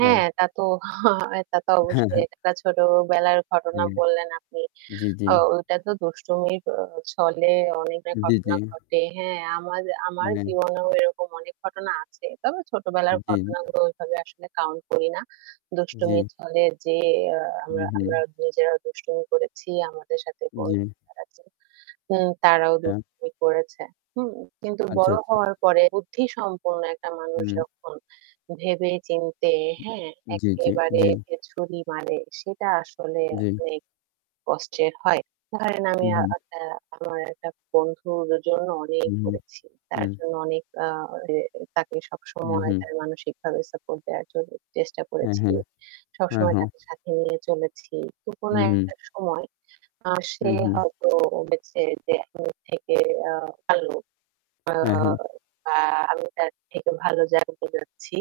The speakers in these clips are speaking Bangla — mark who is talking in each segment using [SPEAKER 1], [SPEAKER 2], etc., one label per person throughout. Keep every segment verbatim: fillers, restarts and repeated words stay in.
[SPEAKER 1] হ্যাঁ,
[SPEAKER 2] হ্যাঁ।
[SPEAKER 1] তা তো তা তো
[SPEAKER 2] হ্যাঁ,
[SPEAKER 1] অবশ্যই
[SPEAKER 2] হ্যাঁ।
[SPEAKER 1] একটা ছোটবেলার ঘটনা
[SPEAKER 2] হুম,
[SPEAKER 1] বললেন আপনি।
[SPEAKER 2] জি, জি।
[SPEAKER 1] ও ঐটা তো দুষ্টুমির ছলে অনেকটা
[SPEAKER 2] জ্বী,
[SPEAKER 1] ঘটনা
[SPEAKER 2] জ্বী।
[SPEAKER 1] ঘটে। হ্যাঁ আমার আমার
[SPEAKER 2] হ্যাঁ।
[SPEAKER 1] জীবনেও এরকম অনেক ঘটনা আছে। তবে ছোটবেলার
[SPEAKER 2] জ্বী।
[SPEAKER 1] ঘটনাগুলো ওইভাবে আসলে কাউন্ট করি না। দুষ্টুমির
[SPEAKER 2] জ্বী।
[SPEAKER 1] ছলে যে আ
[SPEAKER 2] হু,
[SPEAKER 1] আমরা
[SPEAKER 2] হু।
[SPEAKER 1] আমরা নিজেরা দুষ্টুমি করেছি। আমাদের সাথে বোন
[SPEAKER 2] জ্বী।
[SPEAKER 1] [unintelligible] উ তারাও
[SPEAKER 2] এম
[SPEAKER 1] দুষ্টুমি করেছে। হু? কিন্তু
[SPEAKER 2] আচ্ছা,
[SPEAKER 1] বড়
[SPEAKER 2] আচ্ছা।
[SPEAKER 1] হওয়ার পরে বুদ্ধি সম্পূর্ণ একটা মানুষ
[SPEAKER 2] হুম।
[SPEAKER 1] যখন ভেবে চিন্তে হ্যাঁ?
[SPEAKER 2] জ্বী, জ্বী,
[SPEAKER 1] এক্কেবারে
[SPEAKER 2] জ্বী।
[SPEAKER 1] ছুরি মারে সেটা আসলে
[SPEAKER 2] জ্বী।
[SPEAKER 1] অনেক কষ্টের হয়। ধরেন
[SPEAKER 2] হু,
[SPEAKER 1] আমি আ
[SPEAKER 2] হু।
[SPEAKER 1] আপনা আমার একটা বন্ধুর জন্য অনেক
[SPEAKER 2] হুম, হুম।
[SPEAKER 1] করেছি। তার
[SPEAKER 2] হু।
[SPEAKER 1] জন্য অনেক আ তাকে অ
[SPEAKER 2] হু,
[SPEAKER 1] সবসময়
[SPEAKER 2] হু।
[SPEAKER 1] তার মানসিকভাবে সাপোর্ট দেওয়ার জন্য চেষ্টা
[SPEAKER 2] হ্যাঁ,
[SPEAKER 1] করেছি।
[SPEAKER 2] হ্যাঁ, হ্যাঁ,
[SPEAKER 1] সবসময়
[SPEAKER 2] হ্যাঁ।
[SPEAKER 1] তাকে সাথে নিয়ে চলেছি। তো
[SPEAKER 2] হু,
[SPEAKER 1] কোনো
[SPEAKER 2] হু।
[SPEAKER 1] একটা সময় আ সে
[SPEAKER 2] হুম, হুম।
[SPEAKER 1] হয়তো বলছে যে আমি থেকে আ ভালো
[SPEAKER 2] হ্যাঁ,
[SPEAKER 1] অ
[SPEAKER 2] হ্যাঁ।
[SPEAKER 1] বা আমি তার থেকে ভালো জ যাচ্ছি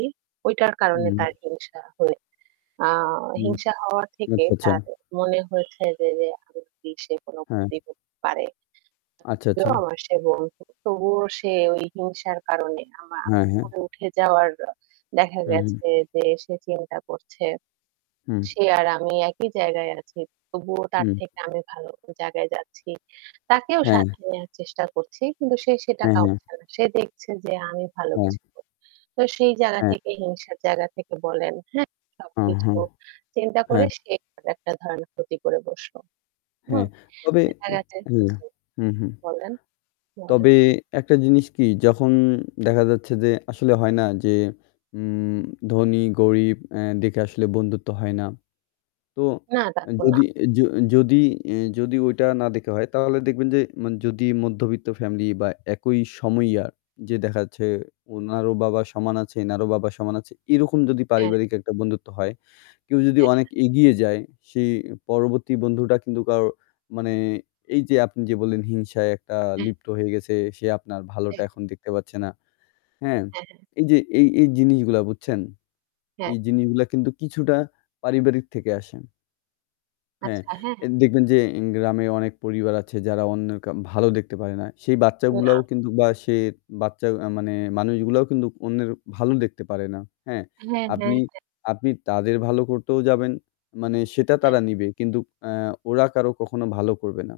[SPEAKER 1] ঐটার কারণে তার
[SPEAKER 2] হুম।
[SPEAKER 1] হিংসা হয়ে। আ
[SPEAKER 2] হুম।
[SPEAKER 1] হিংসা হওয়া থেকে
[SPEAKER 2] আচ্ছা, আচ্ছা।
[SPEAKER 1] তার মনে হয়েছে যে যে [unintelligible] সে কোনো
[SPEAKER 2] হ্যাঁ।
[SPEAKER 1] ক্ষতি হতে পারে।
[SPEAKER 2] আচ্ছা, আচ্ছা।
[SPEAKER 1] তবুও আমার সে বন্ধু। তবুও সে ওই হিংসার কারণে আমা
[SPEAKER 2] হ্যাঁ,
[SPEAKER 1] আমার
[SPEAKER 2] হ্যাঁ।
[SPEAKER 1] উপরে উঠে যাওয়ার দেখা
[SPEAKER 2] হু, হু।
[SPEAKER 1] গেছে যে সে চিন্তা করছে।
[SPEAKER 2] হুম।
[SPEAKER 1] সে আর আমি একই জায়গায় আছি। তবুও তার
[SPEAKER 2] হুম।
[SPEAKER 1] থেকে আমি ভালো জায়গায় যাচ্ছি। তাকেও
[SPEAKER 2] হ্যাঁ।
[SPEAKER 1] সাথে নেয়ার চেষ্টা করছি। কিন্তু সে সেটা
[SPEAKER 2] হ্যাঁ, হ্যাঁ।
[SPEAKER 1] কউছে না। সে দেখছে যে আমি ভালো
[SPEAKER 2] হ্যাঁ।
[SPEAKER 1] কিছু করছি তো সেই জায়গা
[SPEAKER 2] হ্যাঁ।
[SPEAKER 1] থেকে হিংসার জায়গা থেকে বলেন হ্যাঁ?
[SPEAKER 2] ও
[SPEAKER 1] সবকিছু
[SPEAKER 2] হ্যাঁ,
[SPEAKER 1] চিন্তা করে
[SPEAKER 2] হ্যাঁ।
[SPEAKER 1] সে একটা ধরনের ক্ষতি করে বসলো। হু?
[SPEAKER 2] হ্যাঁ, তবে
[SPEAKER 1] দেখা
[SPEAKER 2] উ
[SPEAKER 1] গেছে
[SPEAKER 2] হুম,
[SPEAKER 1] জি
[SPEAKER 2] হুম, হুম।
[SPEAKER 1] বলেন,
[SPEAKER 2] তবে
[SPEAKER 1] বলেন।
[SPEAKER 2] একটা জিনিস কি যখন দেখা যাচ্ছে যে আসলে হয় না যে উ ধনী-গরীব এ দেখে আসলে বন্ধুত্ব হয় না। তো
[SPEAKER 1] না, তা তো না।
[SPEAKER 2] যদি য যদি এ যদি ওইটা না দেখা হয় তাহলে দেখবেন যে মান যদি মধ্যবিত্ত ফ্যামিলি বা একই সময় ইয়া যে দেখা যাচ্ছে ওনারও বাবা সমান আছে এনারও বাবা সমান আছে এরকম যদি
[SPEAKER 1] হ্যাঁ।
[SPEAKER 2] পারিবারিক একটা বন্ধুত্ব হয়, কেউ যদি অনেক
[SPEAKER 1] হ্যাঁ।
[SPEAKER 2] এগিয়ে যায় সেই পরবর্তী বন্ধুটা কিন্তু কারও মানে এইযে আপনি যে বললেন, হিংসায় একটা
[SPEAKER 1] হুম।
[SPEAKER 2] লিপ্ত হয়ে গেছে, সে আপনার ভালোটা
[SPEAKER 1] হ্যাঁ।
[SPEAKER 2] এখন দেখতে পাচ্ছে না, হ্যাঁ?
[SPEAKER 1] হ্যাঁ, হ্যাঁ।
[SPEAKER 2] এইযে এই এই জিনিসগুলা বুঝছেন
[SPEAKER 1] হ্যাঁ।
[SPEAKER 2] এই জিনিসগুলা কিন্তু কিছুটা পারিবারিক থেকে আসে হ্যাঁ,
[SPEAKER 1] আচ্ছা,
[SPEAKER 2] এ
[SPEAKER 1] হ্যাঁ।
[SPEAKER 2] দেখবেন যে ইন গ্রামে অনেক পরিবার আছে যারা অন্যের ক ভালো দেখতে পারে না সেই বাচ্চাগুলাও
[SPEAKER 1] না।
[SPEAKER 2] কিন্তু বা সে বাচ্চা আ মানে মানুষগুলোও কিন্তু অন্যের ভালো দেখতে পারে না, হ্যাঁ?
[SPEAKER 1] হ্যাঁ, হ্যাঁ,
[SPEAKER 2] আপনি
[SPEAKER 1] হ্যাঁ।
[SPEAKER 2] আপনি তাদের ভালো করতেও যাবেন মানে সেতা
[SPEAKER 1] হ্যাঁ।
[SPEAKER 2] তারা নিবে কিন্তু আ ওরা কারো কখনো ভালো করবে না।